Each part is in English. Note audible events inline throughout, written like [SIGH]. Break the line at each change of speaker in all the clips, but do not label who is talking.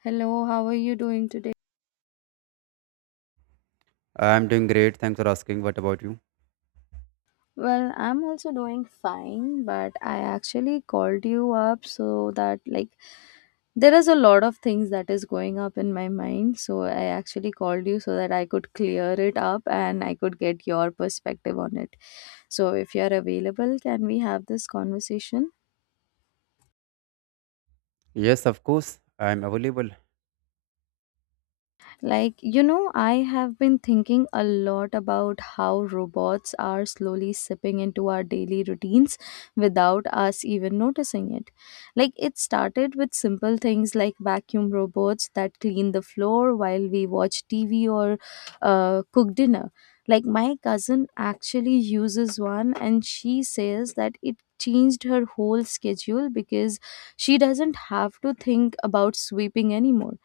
Hello, how are you doing today?
I'm doing great. Thanks for asking. What about you?
Well, I'm also doing fine, but I actually called you up so that like there is a lot of things that is going up in my mind, so I actually called you so that I could clear it up and I could get your perspective on it. So if you're available, can we have this conversation?
Yes, of course. I'm available.
Like, I have been thinking a lot about how robots are slowly sipping into our daily routines without us even noticing it. Like, it started with simple things like vacuum robots that clean the floor while we watch TV or cook dinner. Like, my cousin actually uses one, and she says that it changed her whole schedule because she doesn't have to think about sweeping anymore,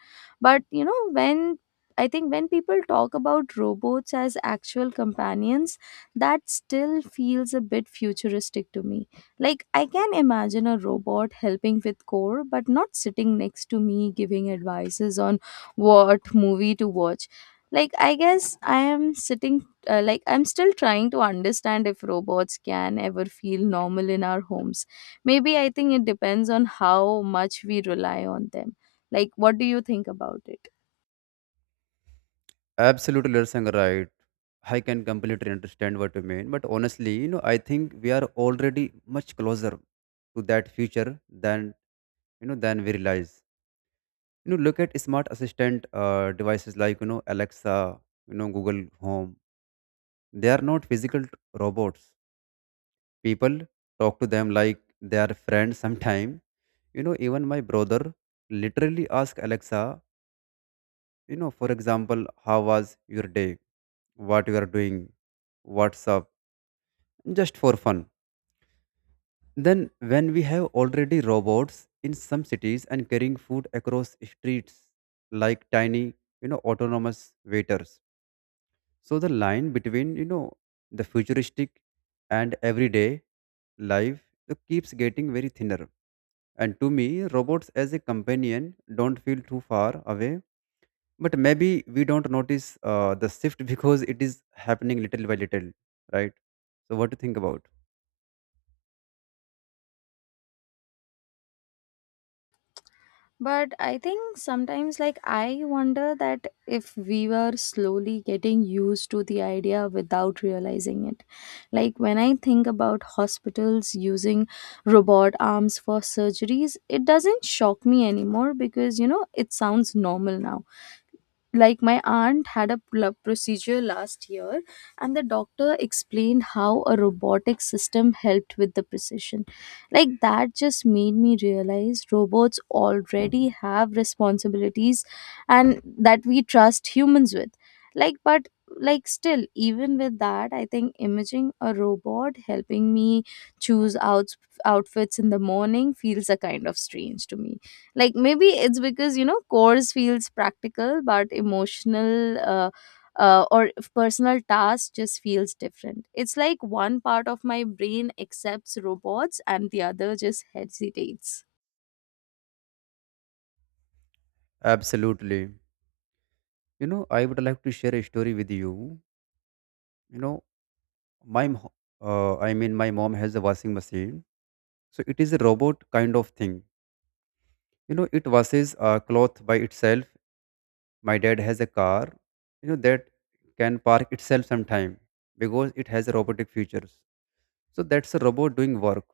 but when I think when people talk about robots as actual companions, that still feels a bit futuristic to me. Like, I can imagine a robot helping with core, but not sitting next to me giving advices on what movie to watch. Like, I guess I am sitting, like, I'm still trying to understand if robots can ever feel normal in our homes. Maybe I think it depends on how much we rely on them. Like, what do you think about it?
Absolutely, you're saying right. I can completely understand what you mean. But honestly, you know, I think we are already much closer to that future than than we realize. You know, look at smart assistant devices like Alexa, Google Home. They are not physical robots. People talk to them like they are friends. [LAUGHS] Sometime, you know, even my brother literally ask Alexa, for example, how was your day, what you are doing, what's up, just for fun. Then when we have already robots in some cities and carrying food across streets like tiny, autonomous waiters, so the line between, the futuristic and everyday life, it keeps getting very thinner. And to me, robots as a companion don't feel too far away, but maybe we don't notice the shift [LAUGHS] because it is happening little by little, right? So what do you think about?
But I think sometimes, like, I wonder that if we were slowly getting used to the idea without realizing it. Like, when I think about hospitals using robot arms for surgeries, it doesn't shock me anymore because, it sounds normal now. Like, my aunt had a procedure last year and the doctor explained how a robotic system helped with the precision. Like, that just made me realize robots already have responsibilities and that we trust humans with. Like, but like still, even with that, I think imaging a robot helping me choose out outfits in the morning feels a kind of strange to me. Like, maybe it's because course feels practical but emotional, or if personal task just feels different. It's like one part of my brain accepts robots and the other just hesitates.
Absolutely. You know, I would like to share a story with you. You know, my mo- I mean my mom has a washing machine, so it is a robot kind of thing. You know, it washes cloth by itself. My dad has a car, you know, that can park itself sometime because it has a robotic features. So that's a robot doing work.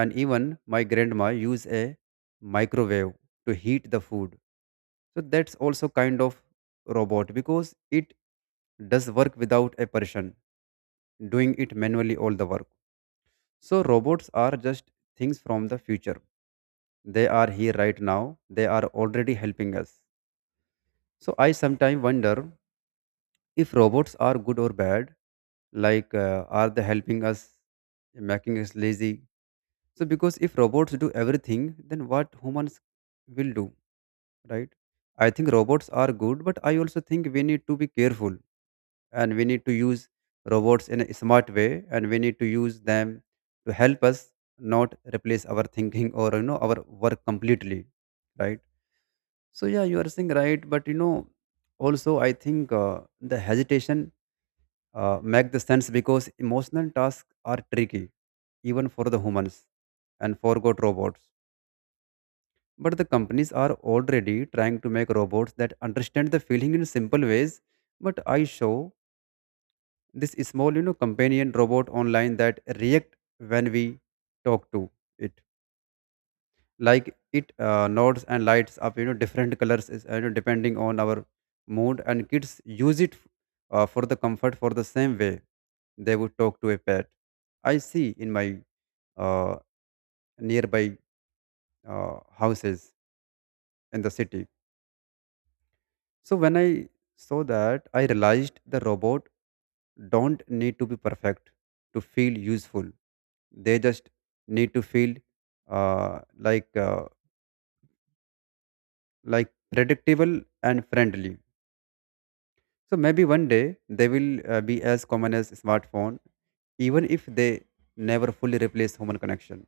And even my grandma used a microwave to heat the food, so that's also kind of robot because it does work without a person doing it manually all the work. So robots are just things from the future. They are here right now, they are already helping us. So I sometimes wonder if robots are good or bad. Like are they helping us, making us lazy? So because if robots do everything, then what humans will do, right? I think robots are good, but I also think we need to be careful and we need to use robots in a smart way, and we need to use them to help us, not replace our [LAUGHS] thinking or, you know, our work completely, right? So yeah, you are saying right, but, you know, also I think the hesitation make the sense because emotional tasks are tricky even for the humans and forgot robots. But the companies are already trying to make robots that understand the feeling in simple ways. But I show this small, you know, companion robot online that react when we talk to it. Like it nods and lights up, you know, different colors, is, you know, depending on our mood. And kids use it for the comfort, for the same way they would talk to a pet. I see in my uh, nearby houses in the city. So when I saw that, I realized the robot don't need to be perfect to feel useful. They just need to feel uh, like uh, like predictable and friendly. So maybe one day they will be as common as smartphone, even if they never fully replace human connection.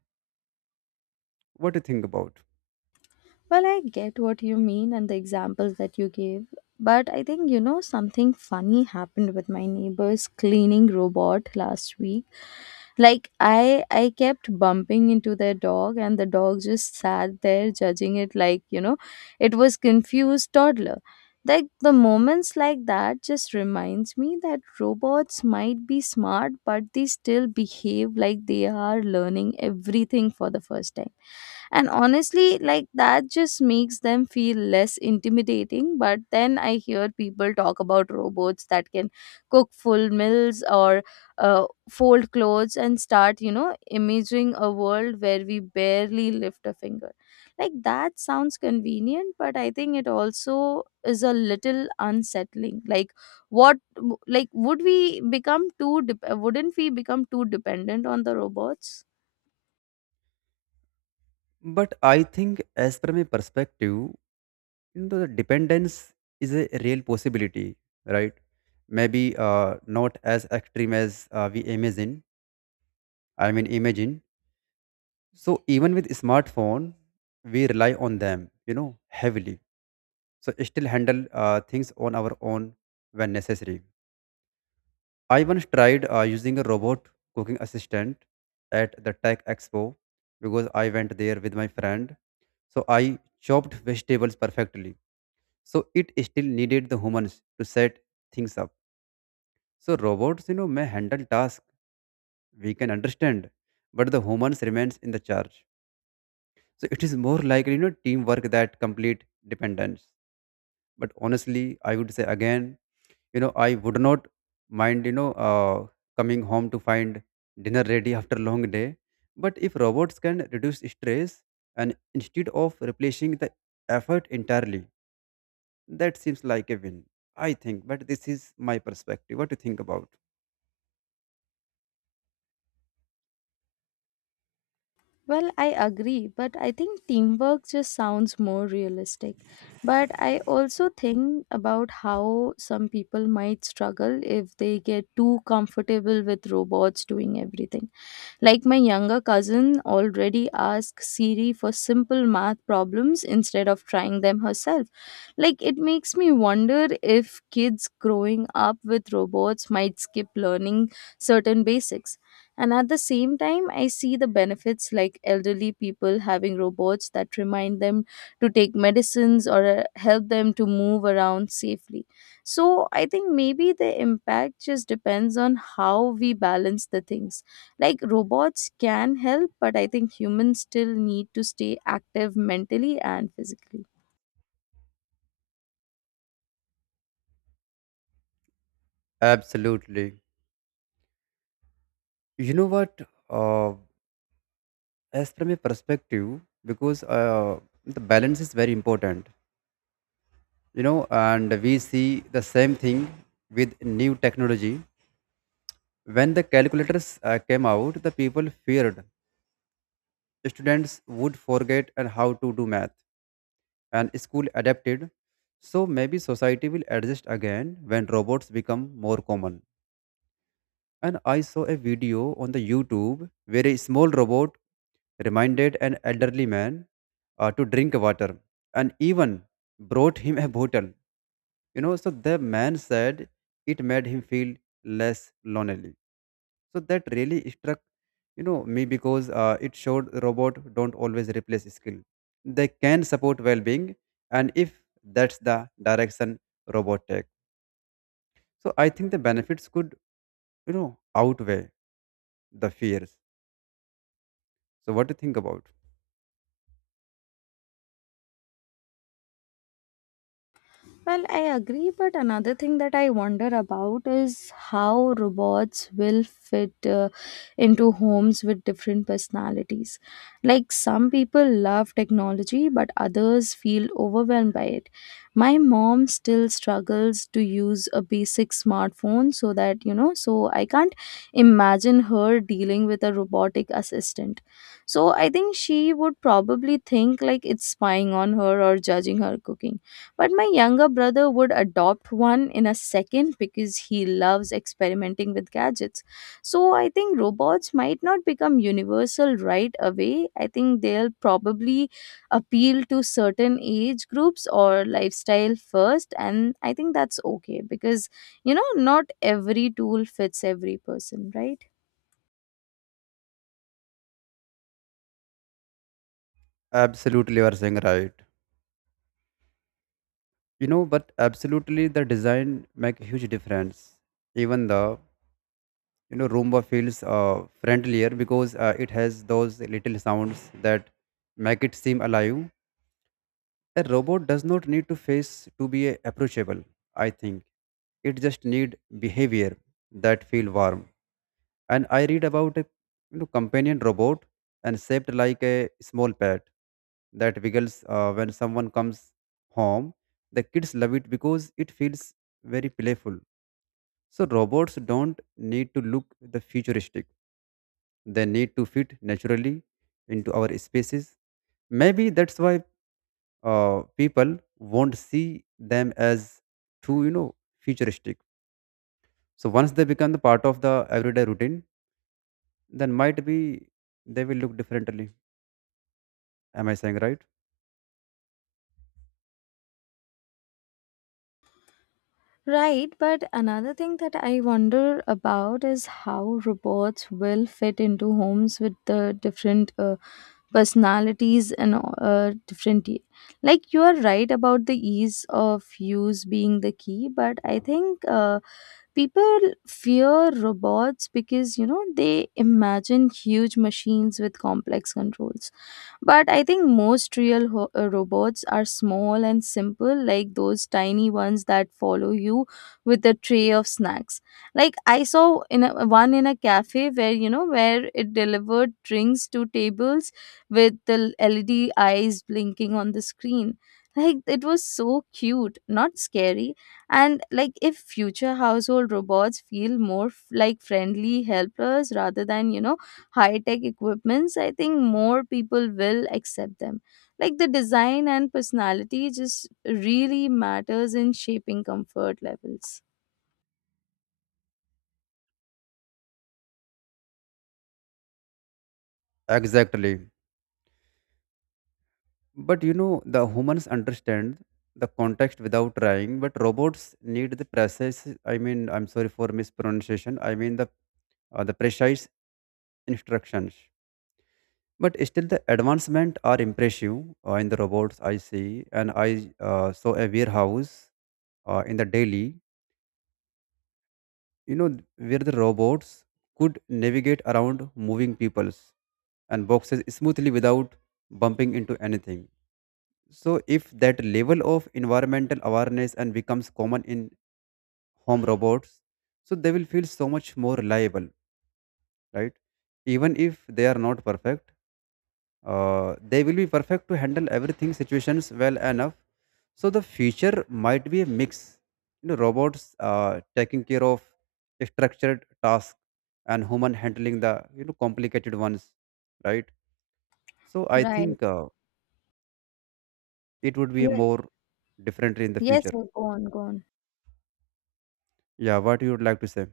What do you think about?
Well, I get what you mean and the examples that you gave, but I think something funny happened with my neighbor's cleaning robot last week. Like, I kept bumping into their dog and the dog just sat there judging it like it was confused toddler. Like, the moments like that just reminds me that robots might be smart but they still behave like they are learning everything for the first time. And honestly, like, that just makes them feel less intimidating. But then I hear people talk about robots that can cook full meals or fold clothes and start imaging a world where we barely lift a finger. Like, that sounds convenient, but I think it also is a little unsettling. Like, what, like, would we become wouldn't we become too dependent on the robots?
But I think, as per my perspective, you know, the dependence is a real possibility, right? Maybe not as extreme as we imagine. I mean, imagine. So even with smartphone, we rely on them, you know, heavily. So still handle things on our own when necessary. I once tried using a robot cooking assistant at the Tech Expo because I went there with my friend. So I chopped vegetables perfectly. So it still needed the humans to set things up. So robots, you know, may handle tasks we can understand, but the humans remains in the charge. So it is more like, you know, teamwork that complete dependence. But honestly, I would say again, you know, I would not mind, coming home to find dinner ready [LAUGHS] after long day. But if robots can reduce stress and instead of replacing the effort entirely, that seems like a win, I think, but this is my perspective. What do you think about?
Well, I agree, but I think teamwork just sounds more realistic. But I also think about how some people might struggle if they get too comfortable with robots doing everything. Like, my younger cousin already asks Siri for simple math problems instead of trying them herself. Like, it makes me wonder if kids growing up with robots might skip learning certain basics. And at the same time, I see the benefits, like elderly people having robots that remind them to take medicines or help them to move around safely. So I think maybe the impact just depends on how we balance the things. Like, robots can help, but I think humans still need to stay active mentally and physically.
Absolutely. You know what? Uh, as from a perspective, because the balance is very important, you know, and we see the same thing with new technology. When the calculators came out, the people feared students would forget and how to do math, and school adapted. So maybe society will adjust again when robots become more common. And I saw a video on the YouTube where a small robot reminded an elderly man to drink water and even brought him a bottle. You know, so the man said it made him feel less lonely. So that really struck, you know, me because it showed robot don't always replace skill. They can support well-being, and if that's the direction robot take, so I think the benefits could, you know, outweigh the fears. So what do you think about?
Well, I agree, but another thing that I wonder about is how robots will fit into homes with different personalities. Like, some people love technology, but others feel overwhelmed by it. My mom still struggles to use a basic smartphone, so that, you know, so I can't imagine her dealing with a robotic assistant. So I think she would probably think like it's spying on her or judging her cooking, but my younger brother would adopt one in a second because he loves experimenting with gadgets. So I think robots might not become universal right away. I think they'll probably appeal to certain age groups or lifestyle first. And I think that's okay because, you know, not every tool fits every person, right?
Absolutely, you are saying right. You know, but absolutely the design make a huge difference. Even the, you know, Roomba feels friendlier because it has those little sounds that make it seem alive. A robot does not need to face to be approachable. I think it just need behavior that feel warm. And I read about a, you know, companion robot and shaped like a small pet that wiggles when someone comes home. The kids love it because it feels very playful. So robots don't need to look the futuristic. They need to fit naturally into our spaces. Maybe that's why people won't see them as too, you know, futuristic. So once they become the part of the everyday routine, then might be they will look differently. Am I saying right?
Right, but another thing that I wonder about is how robots will fit into homes with the different personalities and uh, different y- like you are right about the ease of use being the key, but I think people fear robots because they imagine huge machines with complex controls. But I think most real robots are small and simple, like those tiny ones that follow you with a tray of snacks. Like, I saw one in a cafe where you know where it delivered drinks to tables with the LED eyes blinking on the screen. Like, it was so cute, not scary. And like, if future household robots feel more like friendly helpers rather than high tech equipments, I think more people will accept them. Like, the design and personality just really matters in shaping comfort levels.
Exactly. But you know, the humans understand the context without trying, but robots need the precise. I mean, I'm sorry for mispronunciation. I mean the precise instructions. But still, the advancement are impressive in the robots I see, and I saw a warehouse in the Delhi. You know, where the robots could navigate around moving peoples and boxes smoothly without bumping into anything. So, if that level of environmental awareness and becomes common in home robots, so they will feel so much more reliable, right? Even if they are not perfect, they will be perfect to handle everything situations well enough. So the future might be a mix, you know, robots taking care of structured tasks and human handling the, you know, complicated ones, right? So I
Right.
think it would be a
Yeah.
more different in the
Yes,
future.
yes, go on, go on.
Yeah, what you would like to say?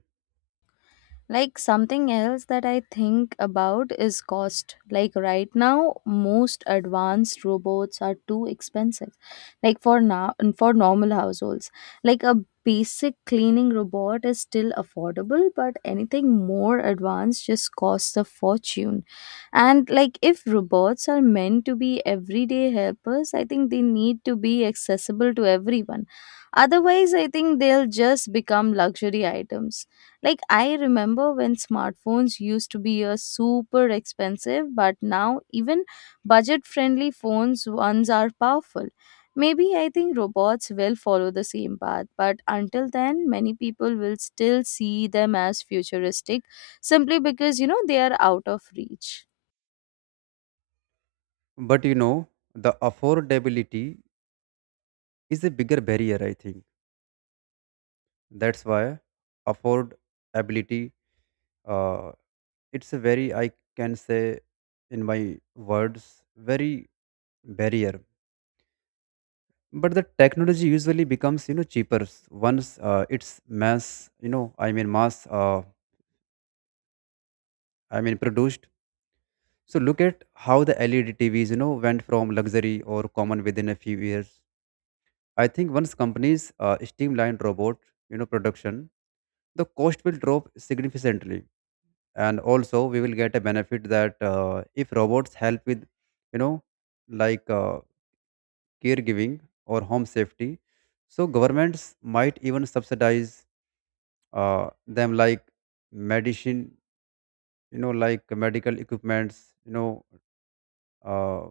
Like, something else that I think about is cost. Like, right now, most advanced robots are too expensive. Like, for now, for normal households, like, a basic cleaning robot is still affordable, but anything more advanced just costs a fortune. And like, if robots are meant to be everyday helpers, I think they need to be accessible to everyone. Otherwise, I think they'll just become luxury items. Like, I remember when smartphones used to be a super expensive, but now even budget-friendly phones ones are powerful. Maybe I think robots will follow the same path, but until then, many people will still see them as futuristic simply because they are out of reach.
But you know, the affordability is a bigger barrier, I think. That's why affordability, uh, it's a very, I can say in my words, very barrier. But the technology usually becomes, you know, cheaper once it's mass, you know, I mean produced. So look at how the LED TVs, you know, went from luxury or common within a few years. I think once companies streamline robot, you know, production, the cost will drop significantly, and also we will get a benefit that if robots help with, you know, like uh, caregiving or home safety, so governments might even subsidize them like medicine, you know, like medical equipments, you know, uh,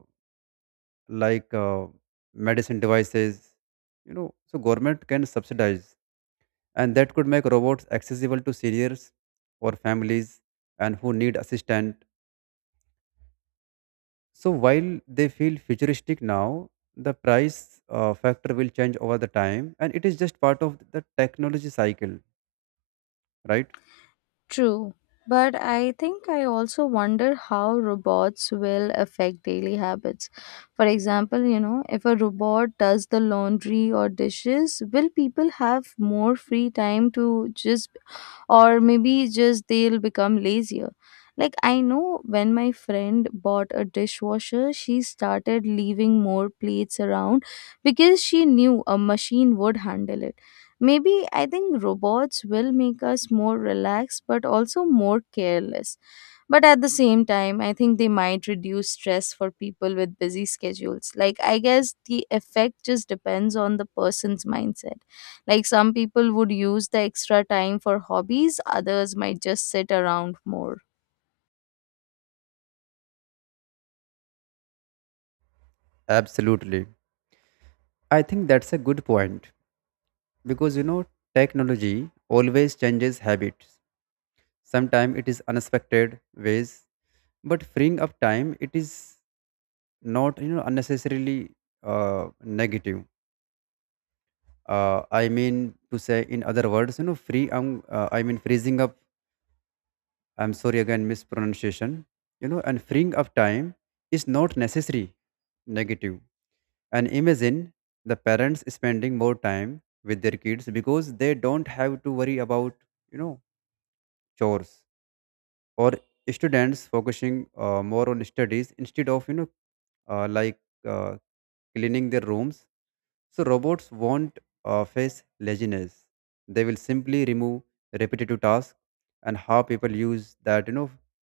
like uh, medicine devices, you know, so government can subsidize, and that could make robots accessible to seniors or families and who need assistance. So while they feel futuristic now, the price factor will change over the time, and it is just part of the technology cycle, right?
True, but I think I also wonder how robots will affect daily habits. For example, if a robot does the laundry or dishes, will people have more free time, to just, or maybe just they'll become lazier? Like, I know when my friend bought a dishwasher, she started leaving more plates around because she knew a machine would handle it. Maybe I think robots will make us more relaxed but also more careless. But at the same time, I think they might reduce stress for people with busy schedules. Like, I guess the effect just depends on the person's mindset. Like, some people would use the extra time for hobbies, others might just sit around more.
Absolutely. I think that's a good point because, you know, technology always changes habits. Sometimes it is unexpected ways, but freeing up time it is not, you know, unnecessarily negative, I mean to say in other words, you know, free. I mean freezing up. I'm sorry again, mispronunciation. You know, and freeing up time is not necessary negative. And imagine the parents spending more time with their kids because they don't have to worry about, you know, chores, or students focusing more on studies instead of, you know, uh, like uh, cleaning their rooms. So robots won't face laziness. They will simply remove repetitive tasks, and how people use that, you know,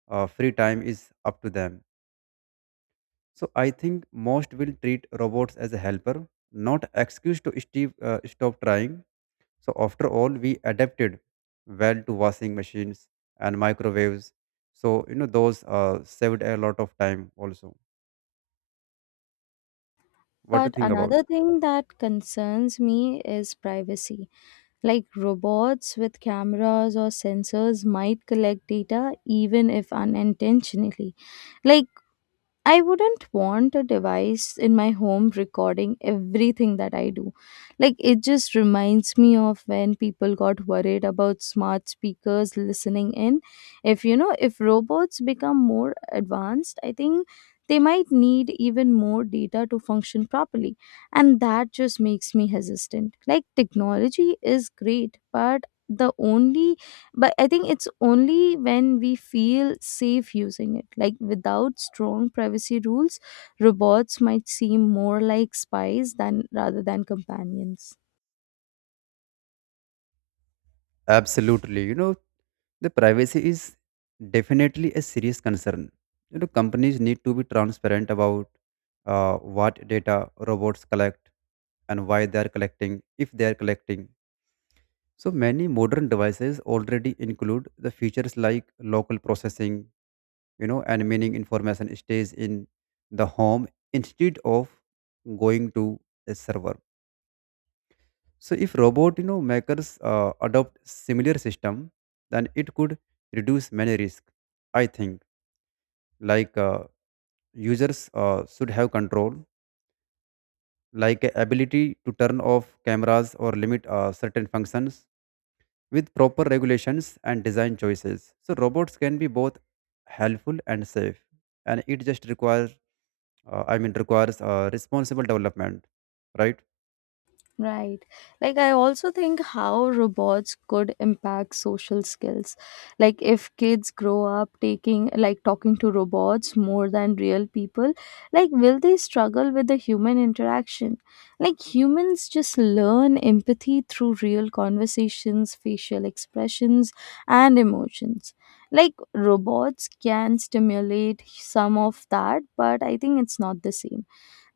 free time is up to them. So I think most will treat robots as a helper, not excuse to stop trying. So after all, we adapted well to washing machines and microwaves. So you know those saved a lot of time also. What do you
But
think about?
another thing that concerns me is privacy. Like, robots with cameras or sensors might collect data even if unintentionally. Like, I wouldn't want a device in my home recording everything that I do. Like, it just reminds me of when people got worried about smart speakers listening in. If you know, if robots become more advanced, I think they might need even more data to function properly. And that just makes me hesitant. Like, technology is great, but the only but I think it's only when we feel safe using it. Like, without strong privacy rules, robots might seem more like spies than rather than companions.
Absolutely, you know, the privacy is definitely a serious concern. You know, companies need to be transparent about what data robots collect and why they are collecting, if they are collecting. So many modern devices already include the features like local processing, you know, and meaning information stays in the home instead of going to a server. So if robot, you know, makers adopt similar system, then it could reduce many risk, I think. like uh, Users should have control, ability to turn off cameras or limit certain functions with proper regulations and design choices, so robots can be both helpful and safe, and it just requires requires responsible development, right?
Right. Like, I also think how robots could impact social skills. Like, if kids grow up like, talking to robots more than real people, like, will they struggle with the human interaction? Like, humans just learn empathy through real conversations, facial expressions, and emotions. Like, robots can stimulate some of that, but I think it's not the same.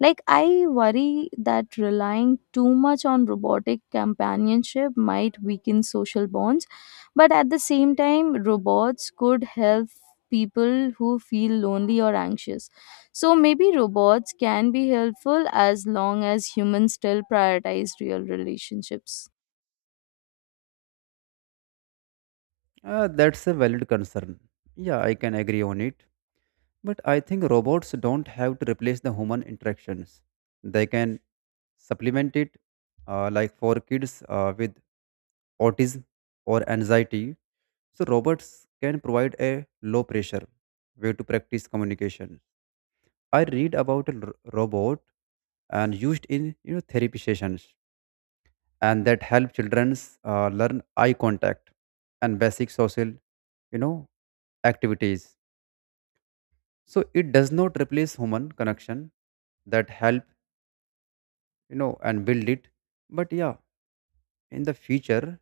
Like, I worry that relying too much on robotic companionship might weaken social bonds, but at the same time, robots could help people who feel lonely or anxious. So maybe robots can be helpful as long as humans still prioritize real relationships.
that's a valid concern. Yeah, I can agree on it, but I think robots don't have to replace the human interactions. They can supplement it, like for kids with autism or anxiety. So, robots can provide a low pressure way to practice communication. I read about a robot and used in, you know, therapy sessions, and that help children learn eye contact and basic social, you know, activities. So it does not replace human connection, that help, you know, and build it. But yeah, in the future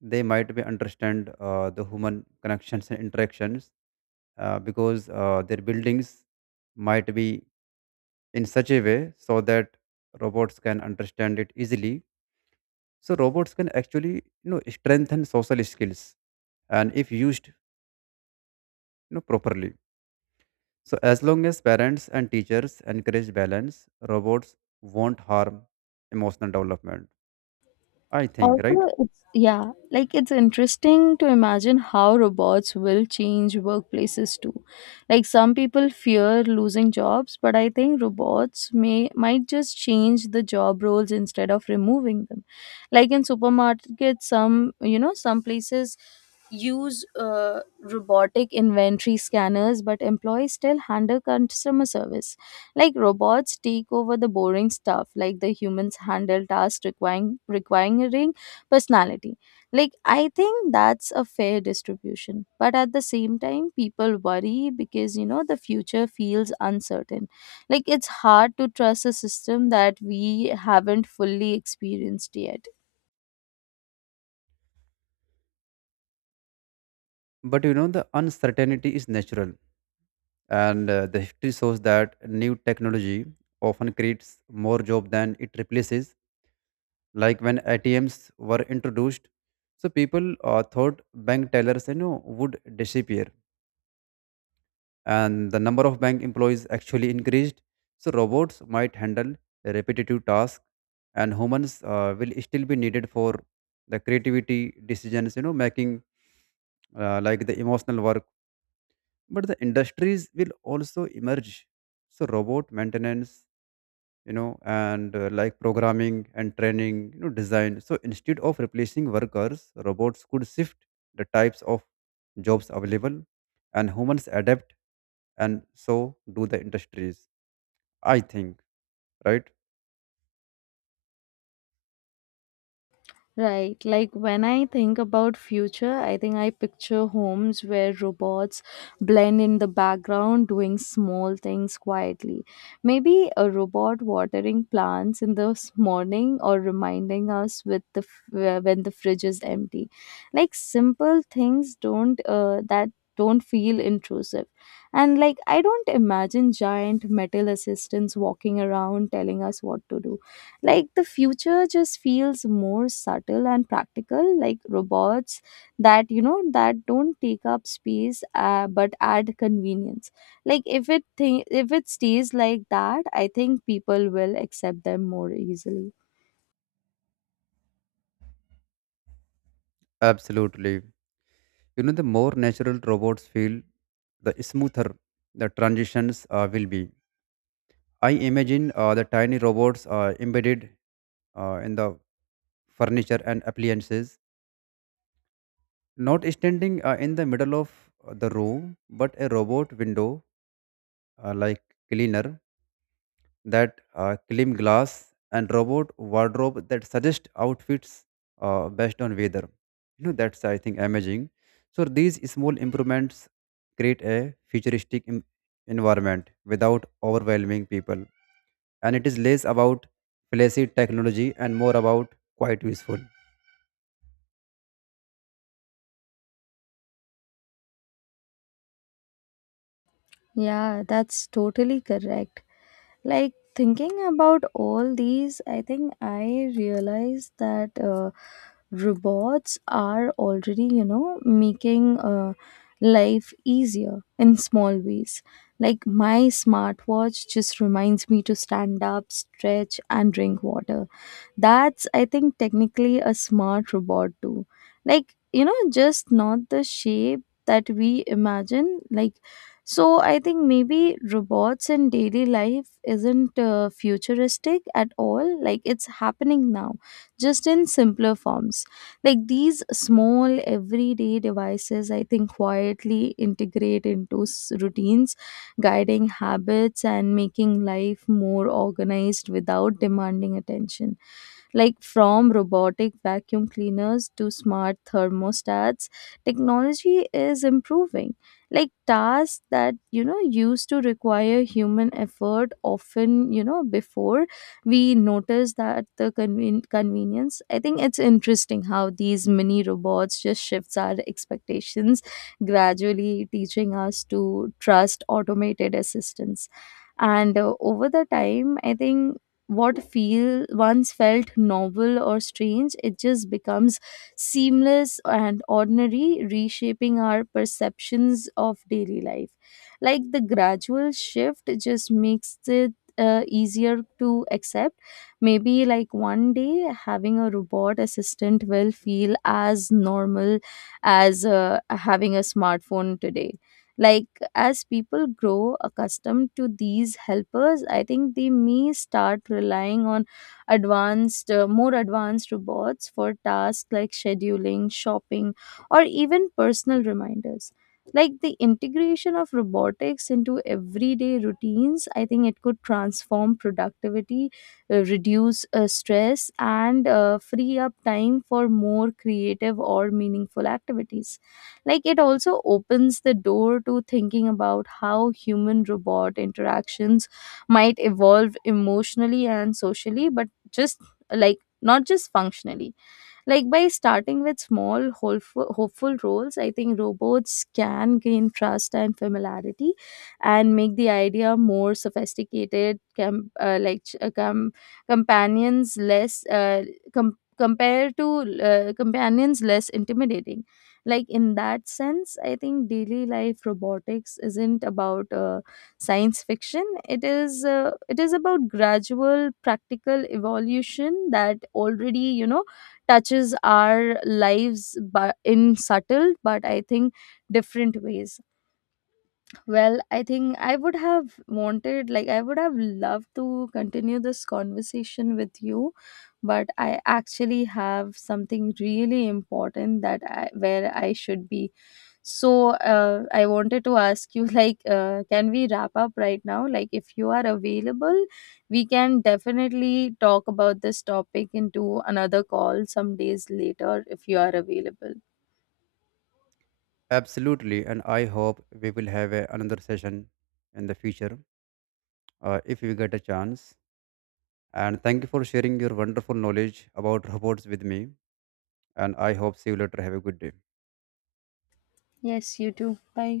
they might be understand the human connections and interactions, because their buildings might be in such a way so that robots can understand it easily. So robots can actually, you know, strengthen social skills, and if used, you know, properly, so as long as parents and teachers encourage balance, robots won't harm emotional development, I think, right?
Also, it's, yeah, like, it's interesting to imagine how robots will change workplaces too. Like, some people fear losing jobs, but I think robots may might just change the job roles instead of removing them. Like, in supermarkets, some you know some places use robotic inventory scanners, but employees still handle customer service. Like, robots take over the boring stuff, like, the humans handle tasks requiring personality. Like, I think that's a fair distribution, but at the same time, people worry because the future feels uncertain. Like, it's hard to trust a system that we haven't fully experienced yet.
But you know, the uncertainty is natural, and the history shows that new technology often creates more job than it replaces. Like when ATMs were introduced, so people thought bank tellers, you know, would disappear, and the number of bank employees actually increased. So robots might handle repetitive tasks, and humans will still be needed for the creativity decisions, you know, making, like the emotional work. But the industries will also emerge. So robot maintenance, you know, and like programming and training, you know, design. So instead of replacing workers, robots could shift the types of jobs available, and humans adapt, and so do the industries, I think, right?
Right. Like, when I think about future, I think I picture homes where robots blend in the background doing small things quietly. Maybe a robot watering plants in the morning or reminding us when the fridge is empty. Like, simple things don't that don't feel intrusive. And like, I don't imagine giant metal assistants walking around telling us what to do. Like, the future just feels more subtle and practical, like robots that, you know, that don't take up space but add convenience. Like, if it if it stays like that, I think people will accept them more easily.
Absolutely. You know, the more natural robots feel, the smoother the transitions will be. I imagine the tiny robots embedded in the furniture and appliances, not standing in the middle of the room, but a robot window, like cleaner, that clean glass, and robot wardrobe that suggest outfits based on weather. You know, that's I think amazing. So these small improvements create a futuristic environment without overwhelming people, and it is less about flashy technology and more about quite useful.
Yeah, that's totally correct. Like, thinking about all these, I think I realized that robots are already making life easier in small ways. Like, my smartwatch just reminds me to stand up, stretch and drink water. That's, I think, technically a smart robot too. Like, you know, just not the shape that we imagine. Like, so I think maybe robots in daily life isn't futuristic at all. Like, it's happening now, just in simpler forms. Like, these small, everyday devices, I think, quietly integrate into routines, guiding habits and making life more organized without demanding attention. Like, from robotic vacuum cleaners to smart thermostats, technology is improving like tasks that used to require human effort, often, before we notice that the convenience. I think it's interesting how these mini robots just shifts our expectations, gradually teaching us to trust automated assistance. And over the time, I think what feel once felt novel or strange, it just becomes seamless and ordinary, reshaping our perceptions of daily life. Like, the gradual shift just makes it easier to accept. Maybe, like, one day having a robot assistant will feel as normal as having a smartphone today. Like, as people grow accustomed to these helpers, I think they may start relying on more advanced robots for tasks like scheduling, shopping, or even personal reminders. Like, the integration of robotics into everyday routines, I think it could transform productivity, reduce stress, and free up time for more creative or meaningful activities. Like, it also opens the door to thinking about how human robot interactions might evolve emotionally and socially, but just like, not just functionally. Like, by starting with small, hopeful roles, I think robots can gain trust and familiarity and make the idea more sophisticated, companions less. Compared to companions, less intimidating. Like, in that sense, I think daily life robotics isn't about science fiction. It is, about gradual practical evolution that already, touches our lives but in subtle but I think different ways. Well, I think I would have loved to continue this conversation with you, but I actually have something really important that where I should be. So I wanted to ask you, [LAUGHS] like, can we wrap up right now? Like, if you are available, we can definitely talk about this topic into another call some days later if you are available.
Absolutely, and I hope we will have another session in the future if we get a chance. And thank you for sharing your wonderful knowledge about robots with me. And I hope see you later. Have a good day.
Yes, you too. Bye.